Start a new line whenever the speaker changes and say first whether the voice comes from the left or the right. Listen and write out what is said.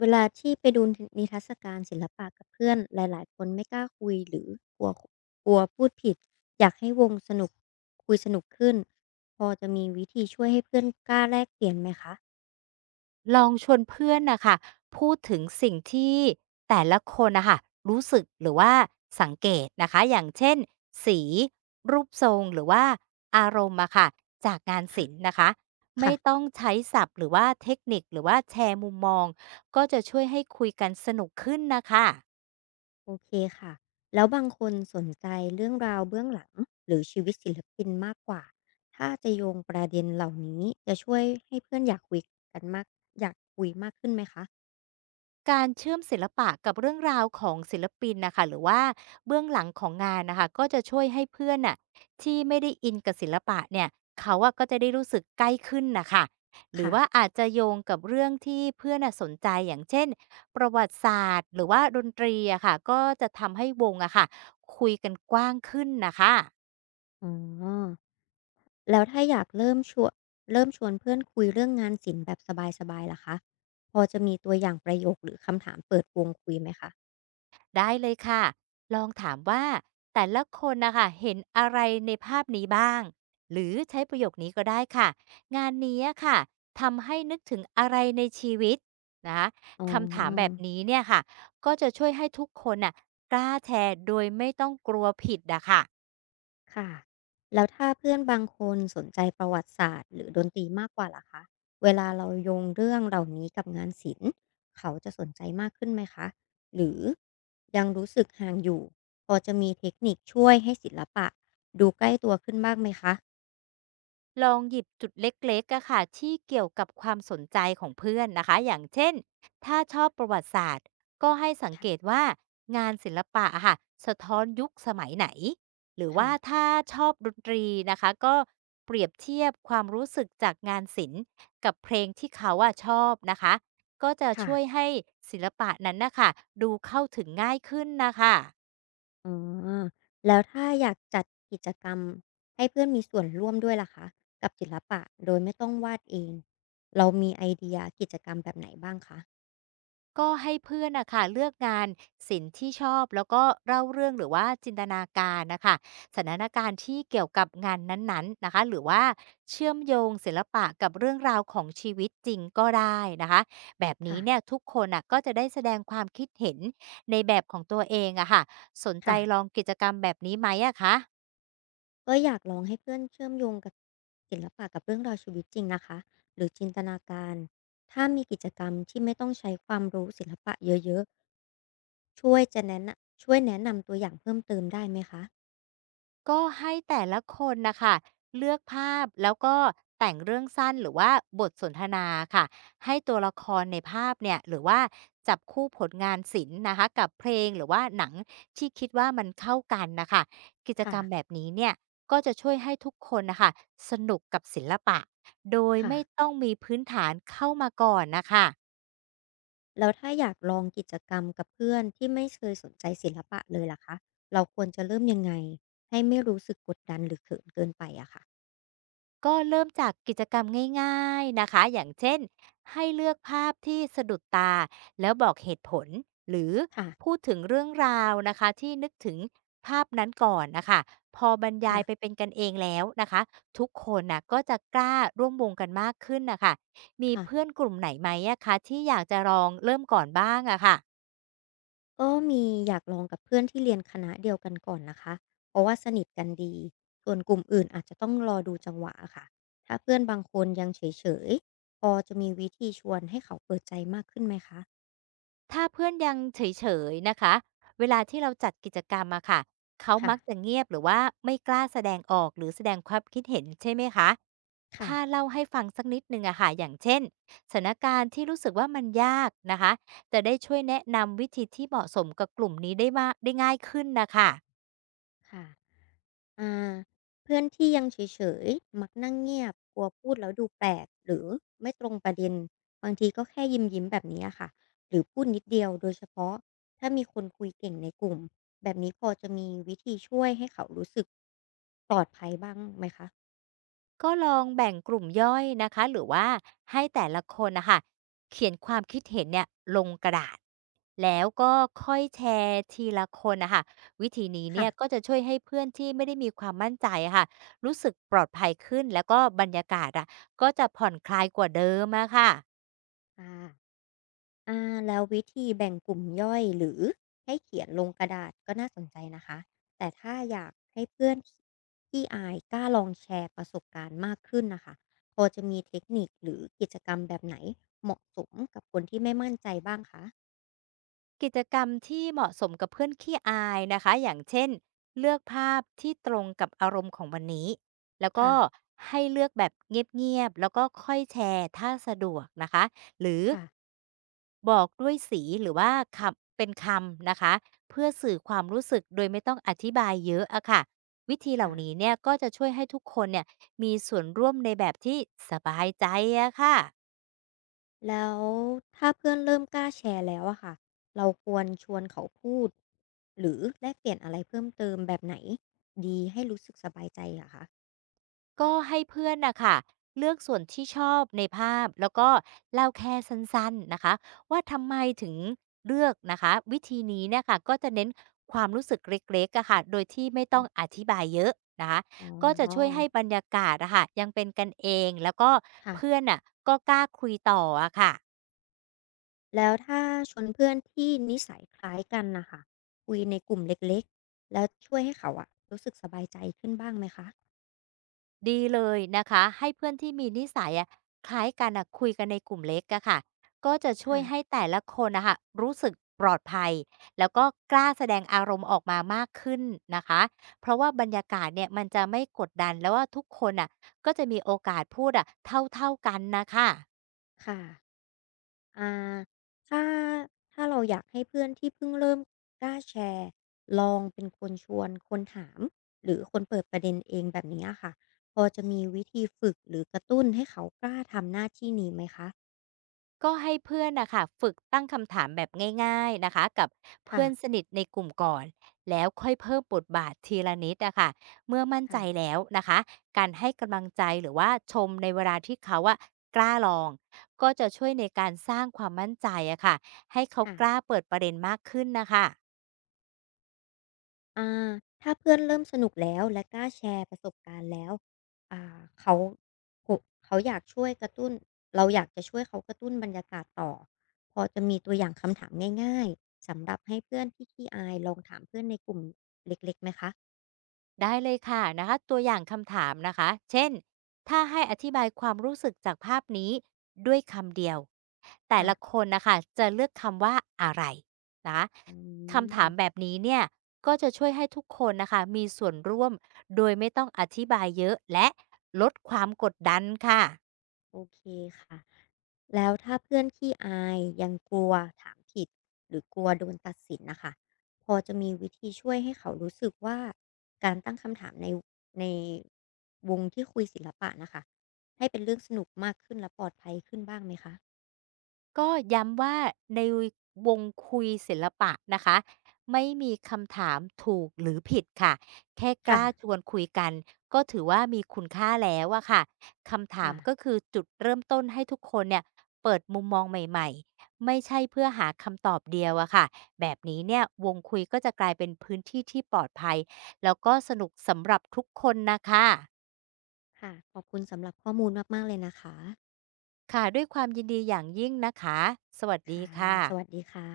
left: เวลาที่ไปดูนิทรรศการศิลปะกับเพื่อนหลายๆคนไม่กล้าคุยหรือกลัวกลัวพูดผิดอยากให้วงสนุกคุยสนุกขึ้นพอจะมีวิธีช่วยให้เพื่อนกล้าแลกเปลี่ยนไหมคะ
right: ลองชวนเพื่อนนะคะพูดถึงสิ่งที่แต่ละคนนะคะรู้สึกหรือว่าสังเกตนะคะอย่างเช่นสีรูปทรงหรือว่าอารมณ์อะค่ะจากงาน
left: ค่ะ
right: ศิลป์นะคะไม่
left: ค่ะ
right: ต้องใช้ศัพท์หรือว่าเทคนิคหรือว่าแชร์มุมมองก็จะช่วยให้คุยกันสนุกขึ้นนะคะ
left: โอเคค่ะแล้วบางคนสนใจเรื่องราวเบื้องหลังหรือชีวิตศิลปินมากกว่าถ้าจะโยงประเด็นเหล่านี้จะช่วยให้เพื่อนอยากคุยกันมากอยากคุยมากขึ้นไหมคะ
right: การเชื่อมศิลปะกับเรื่องราวของศิลปินนะคะหรือว่าเบื้องหลังของงานนะคะก็จะช่วยให้เพื่อนน่ะที่ไม่ได้อินกับศิลปะเนี่ยเขาอะก็จะได้รู้สึกใกล้ขึ้นนะคะหรือว่า
left: ค่ะ
right: อาจจะโยงกับเรื่องที่เพื่อนน่ะสนใจอย่างเช่นประวัติศาสตร์หรือว่าดนตรีอะค่ะก็จะทำให้วงอะค่ะคุยกันกว้างขึ้นนะคะ
left: อ๋อ แล้วถ้าอยากเริ่มชวนเพื่อนคุยเรื่องงานศิลป์แบบสบายๆล่ะคะพอจะมีตัวอย่างประโยคหรือคำถามเปิดวงคุยไหมคะ
right: ได้เลยค่ะ ลองถามว่าแต่ละคนนะคะเห็นอะไรในภาพนี้บ้าง หรือใช้ประโยคนี้ก็ได้ค่ะงานนี้อะค่ะทำให้นึกถึงอะไรในชีวิตนะคะ
left: อ๋
right: คำถามแบบ
left: อ
right: นี้เนี่ยค่ะก็จะช่วยให้ทุกคนน่ะกล้าแชร์โดยไม่ต้องกลัวผิดอะค่ะ
left: ค่ะแล้วถ้าเพื่อนบางคนสนใจประวัติศาสตร์หรือดนตรีมากกว่าล่ะคะเวลาเราโยงเรื่องเหล่านี้กับงานศิลป์เขาจะสนใจมากขึ้นไหมคะหรือยังรู้สึกห่างอยู่พอจะมีเทคนิคช่วยให้ศิลปะดูใกล้ตัวขึ้นบ้างไหมคะ
right: ลองหยิบจุดเล็กๆอะค่ะที่เกี่ยวกับความสนใจของเพื่อนนะคะอย่างเช่นถ้าชอบประวัติศาสตร์ก็ให้สัง
left: ค่ะ
right: เกตว่างานศิลปะอะค่ะสะท้อนยุคสมัยไหนหรือ
left: ค่ะ
right: ว่าถ้าชอบดนตรีนะคะก็เปรียบเทียบความรู้สึกจากงานศิลป์กับเพลงที่เขาอะชอบนะคะก็จะ
left: ค่ะ
right: ช่วยให้ศิลปะนั้นนะคะดูเข้าถึงง่ายขึ้นนะคะ
left: อ๋อแล้วถ้าอยากจัดกิจกรรมให้เพื่อนมีส่วนร่วมด้วยล่ะคะกับศิลปะโดยไม่ต้องวาดเองเรามีไอเดียกิจกรรมแบบไหนบ้างคะ
right: ก็ให้เพื่อนนะค่ะเลือกงานศิลป์ที่ชอบแล้วก็เล่าเรื่องหรือว่าจินตนาการนะคะสถานการณ์ที่เกี่ยวกับงานนั้นๆนะคะหรือว่าเชื่อมโยงศิลปะกับเรื่องราวของชีวิตจริงก็ได้นะคะแบบ
left: ค่ะ
right: นี้เนี่ยทุกคนอ่ะก็จะได้แสดงความคิดเห็นในแบบของตัวเองอะค่ะสนใจ
left: ค่ะ
right: ลองกิจกรรมแบบนี้ไหมอะคะ
left: ก็อยากลองให้เพื่อนเชื่อมโยงกับศิลปะกับเรื่องราวชีวิตจริงนะคะหรือจินตนาการถ้ามีกิจกรรมที่ไม่ต้องใช้ความรู้ศิลปะเยอะๆช่วยจะแนะนะช่วยแนะนำตัวอย่างเพิ่มเติมได้ไหมคะ
right: ก็ให้แต่ละคนนะคะเลือกภาพแล้วก็แต่งเรื่องสั้นหรือว่าบทสนทนาค่ะให้ตัวละครในภาพเนี่ยหรือว่าจับคู่ผลงานศิลป์นะคะกับเพลงหรือว่าหนังที่คิดว่ามันเข้ากันนะคะกิจ
left: ค่ะ
right: กรรมแบบนี้เนี่ยก็จะช่วยให้ทุกคนนะคะสนุกกับศิลปะโดยไม่
left: ค่ะ
right: ต้องมีพื้นฐานเข้ามาก่อนนะคะ
left: แล้วถ้าอยากลองกิจกรรมกับเพื่อนที่ไม่เคยสนใจศิลปะเลยล่ะคะเราควรจะเริ่มยังไงให้ไม่รู้สึกกดดันหรือเขินเกินไปอะค่ะ
right: ก็เริ่มจากกิจกรรมง่ายๆนะคะอย่างเช่นให้เลือกภาพที่สะดุดตาแล้วบอกเหตุผลหรือ
left: ค่ะ
right: พูดถึงเรื่องราวนะคะที่นึกถึงภาพนั้นก่อนนะคะพอบรรยายไป
left: ค่ะ
right: เป็นกันเองแล้วนะคะทุกคนนะก็จะกล้าร่วมวงกันมากขึ้นนะคะมี
left: ค่ะ
right: เพื่อนกลุ่มไหนไหมอะคะที่อยากจะลองเริ่มก่อนบ้างอะค่ะ
left: ก็มีอยากลองกับเพื่อนที่เรียนคณะเดียวกันก่อนนะคะเพราะว่าสนิทกันดีส่วนกลุ่มอื่นอาจจะต้องรอดูจังหวะอะค่ะถ้าเพื่อนบางคนยังเฉยๆพอจะมีวิธีชวนให้เขาเปิดใจมากขึ้นไหมคะ
right: ถ้าเพื่อนยังเฉยๆนะคะ เวลาที่เราจัดกิจกรรมอะค่ะ เขามักจะ
left: ค่ะ
right: เงียบหรือว่าไม่กล้าแสดงออกหรือแสดงความคิดเห็นใช่ไหมคะ
left: ค่ะ
right: ถ้าเล่าให้ฟังสักนิดหนึ่งอะค่ะอย่างเช่นสถานการณ์ที่รู้สึกว่ามันยากนะคะ จะได้ช่วยแนะนำวิธีที่เหมาะสมกับกลุ่มนี้ได้มากได้ง่ายขึ้นน่ะค่ะ
left: ค่ะ อ่าเพื่อนที่ยังเฉยๆ มักนั่งเงียบ กลัวพูดแล้วดูแปลกหรือไม่ตรงประเด็น บางทีก็แค่ยิ้มๆแบบนี้ค่ะ หรือพูดนิดเดียวโดยเฉพาะถ้ามีคนคุยเก่งในกลุ่ม แบบนี้พอจะมีวิธีช่วยให้เขารู้สึกปลอดภัยบ้างไหมคะ
right: ก็ลองแบ่งกลุ่มย่อยนะคะหรือว่าให้แต่ละคนนะคะเขียนความคิดเห็นเนี่ยลงกระดาษแล้วก็ค่อยแชร์ทีละคนนะคะวิธีนี้เนี่ยก็
left: ค่ะ
right: จะช่วยให้เพื่อนที่ไม่ได้มีความมั่นใจอะค่ะรู้สึกปลอดภัยขึ้นแล้วก็บรรยากาศอะก็จะผ่อนคลายกว่าเดิมอะค่ะ
left: ค่ะ อ่าแล้ววิธีแบ่งกลุ่มย่อยหรือให้เขียนลงกระดาษก็น่าสนใจนะคะแต่ถ้าอยากให้เพื่อนที่อายกล้าลองแชร์ประสบการณ์มากขึ้นนะคะพอจะมีเทคนิคหรือกิจกรรมแบบไหนเหมาะสมกับคนที่ไม่มั่นใจบ้างคะ
right: กิจกรรมที่เหมาะสมกับเพื่อนขี้อายนะคะอย่างเช่นเลือกภาพที่ตรงกับอารมณ์ของวันนี้แล้วก็
left: ค่ะ
right: ให้เลือกแบบเงียบๆแล้วก็ค่อยแชร์ถ้าสะดวกนะคะหรือ
left: ค่ะ
right: บอกด้วยสีหรือว่าคำเป็นคำนะคะเพื่อสื่อความรู้สึกโดยไม่ต้องอธิบายเยอะอะค่ะวิธีเหล่า
left: ค่ะ
right: นี้เนี่ยก็จะช่วยให้ทุกคนเนี่ยมีส่วนร่วมในแบบที่สบายใจอะค่ะ
left: แล้วถ้าเพื่อนเริ่มกล้าแชร์แล้วอะค่ะเราควรชวนเขาพูดหรือแลกเปลี่ยนอะไรเพิ่มเติมแบบไหนดีให้รู้สึกสบายใจอะคะ
right: ก็ให้เพื่อนนะคะเลือกส่วนที่ชอบในภาพแล้วก็เล่าแค่สั้นๆนะคะว่าทำไมถึงเลือกนะคะวิธีนี้เนี่ยค่ะก็จะเน้นความรู้สึกเล็กๆอะค่ะโดยที่ไม่ต้องอธิบายเยอะนะคะ
left: อ๋
right: ก็จะช่วย
left: อ
right: ให้บรรยากาศอะค่ะยังเป็นกันเองแล้วก็
left: ค่ะ
right: เพื่อนอ่ะก็กล้าคุยต่ออะค่ะ
left: แล้วถ้าชวนเพื่อนที่นิสัยคล้ายกันนะคะคุยในกลุ่มเล็กๆแล้วช่วยให้เขาอะรู้สึกสบายใจขึ้นบ้างไหมคะ
right: ดีเลยนะคะให้เพื่อนที่มีนิสัยอะคล้ายกันอะคุยกันในกลุ่มเล็กอะค่ะก็จะช่ว
left: ค่ะ
right: ยให้แต่ละคนนะคะรู้สึกปลอดภัยแล้วก็กล้าแสดงอารมณ์ออกมามากขึ้นนะคะเพราะว่าบรรยากาศเนี่ยมันจะไม่กดดันแล้วว่าทุกคนอะก็จะมีโอกาสพูดอะเท่าๆกันนะคะ
left: ค่ะอ่าถ้าถ้าเราอยากให้เพื่อนที่เพิ่งเริ่มกล้าแชร์ลองเป็นคนชวนคนถามหรือคนเปิดประเด็นเองแบบนี้อะค่ะพอจะมีวิธีฝึกหรือกระตุ้นให้เขากล้าทำหน้าที่นี้ไหมคะ
right: ก็ให้เพื่อนนะคะฝึกตั้งคำถามแบบง่ายๆนะคะกับ
left: ค่ะ
right: เพื่อนสนิทในกลุ่มก่อนแล้วค่อยเพิ่มบทบาททีละนิดนะคะเมื่อมั่นใจ
left: ค่ะ
right: แล้วนะคะการให้กำลังใจหรือว่าชมในเวลาที่เขาอะกล้าลองก็จะช่วยในการสร้างความมั่นใจอะค่ะให้เขา
left: ค่ะ
right: กล้าเปิดประเด็นมากขึ้นนะคะ
left: อ่าถ้าเพื่อนเริ่มสนุกแล้วและกล้าแชร์ประสบการณ์แล้วอ่าเขาผมเขาอยากช่วยกระตุ้นเราอยากจะช่วยเขากระตุ้นบรรยากาศต่อพอจะมีตัวอย่างคำถามง่ายๆสำหรับให้เพื่อนที่ขี้อายลองถามเพื่อนในกลุ่มเล็กๆไหมคะ
right: ได้เลยค่ะนะคะตัวอย่างคำถามนะคะเช่นถ้าให้อธิบายความรู้สึกจากภาพนี้ด้วยคำเดียวแต่
left: ค่ะ
right: ละคนนะคะจะเลือกคำว่าอะไรนะคะ
left: อื
right: คำถามแบ
left: ม
right: บนี้เนี่ยก็จะช่วยให้ทุกคนนะคะมีส่วนร่วมโดยไม่ต้องอธิบายเยอะและลดความกดดันค่ะ
left: โอเคค่ะแล้วถ้าเพื่อนขี้อายยังกลัวถามผิดหรือกลัวโดนตัดสินนะคะพอจะมีวิธีช่วยให้เขารู้สึกว่าการตั้งคำถามในวงที่คุยศิลปะนะคะให้เป็นเรื่องสนุกมากขึ้นและปลอดภัยขึ้นบ้างไหมคะ
right: ก็ย้ำว่าในวงคุยศิลปะนะคะไม่มีคำถามถูกหรือผิดค่ะแค่ก
left: ค่ะ
right: ล้าชวนคุยกันก็ถือว่ามีคุณค่าแล้วอะค่ะคำถาม
left: ค่ะ
right: ก็คือจุดเริ่มต้นให้ทุกคนเนี่ยเปิดมุมมองใหม่ๆไม่ใช่เพื่อหาคำตอบเดียวอะค่ะแบบนี้เนี่ยวงคุยก็จะกลายเป็นพื้นที่ที่ปลอดภัยแล้วก็สนุกสำหรับทุกคนนะคะ
left: ค่ะขอบคุณสำหรับข้อมูลมากๆเลยนะคะ
right: ค่ะด้วยความยินดีอย่างยิ่งนะคะสวัสดี
left: ค่ะ
right: ค่ะ
left: สวัสดีค่ะ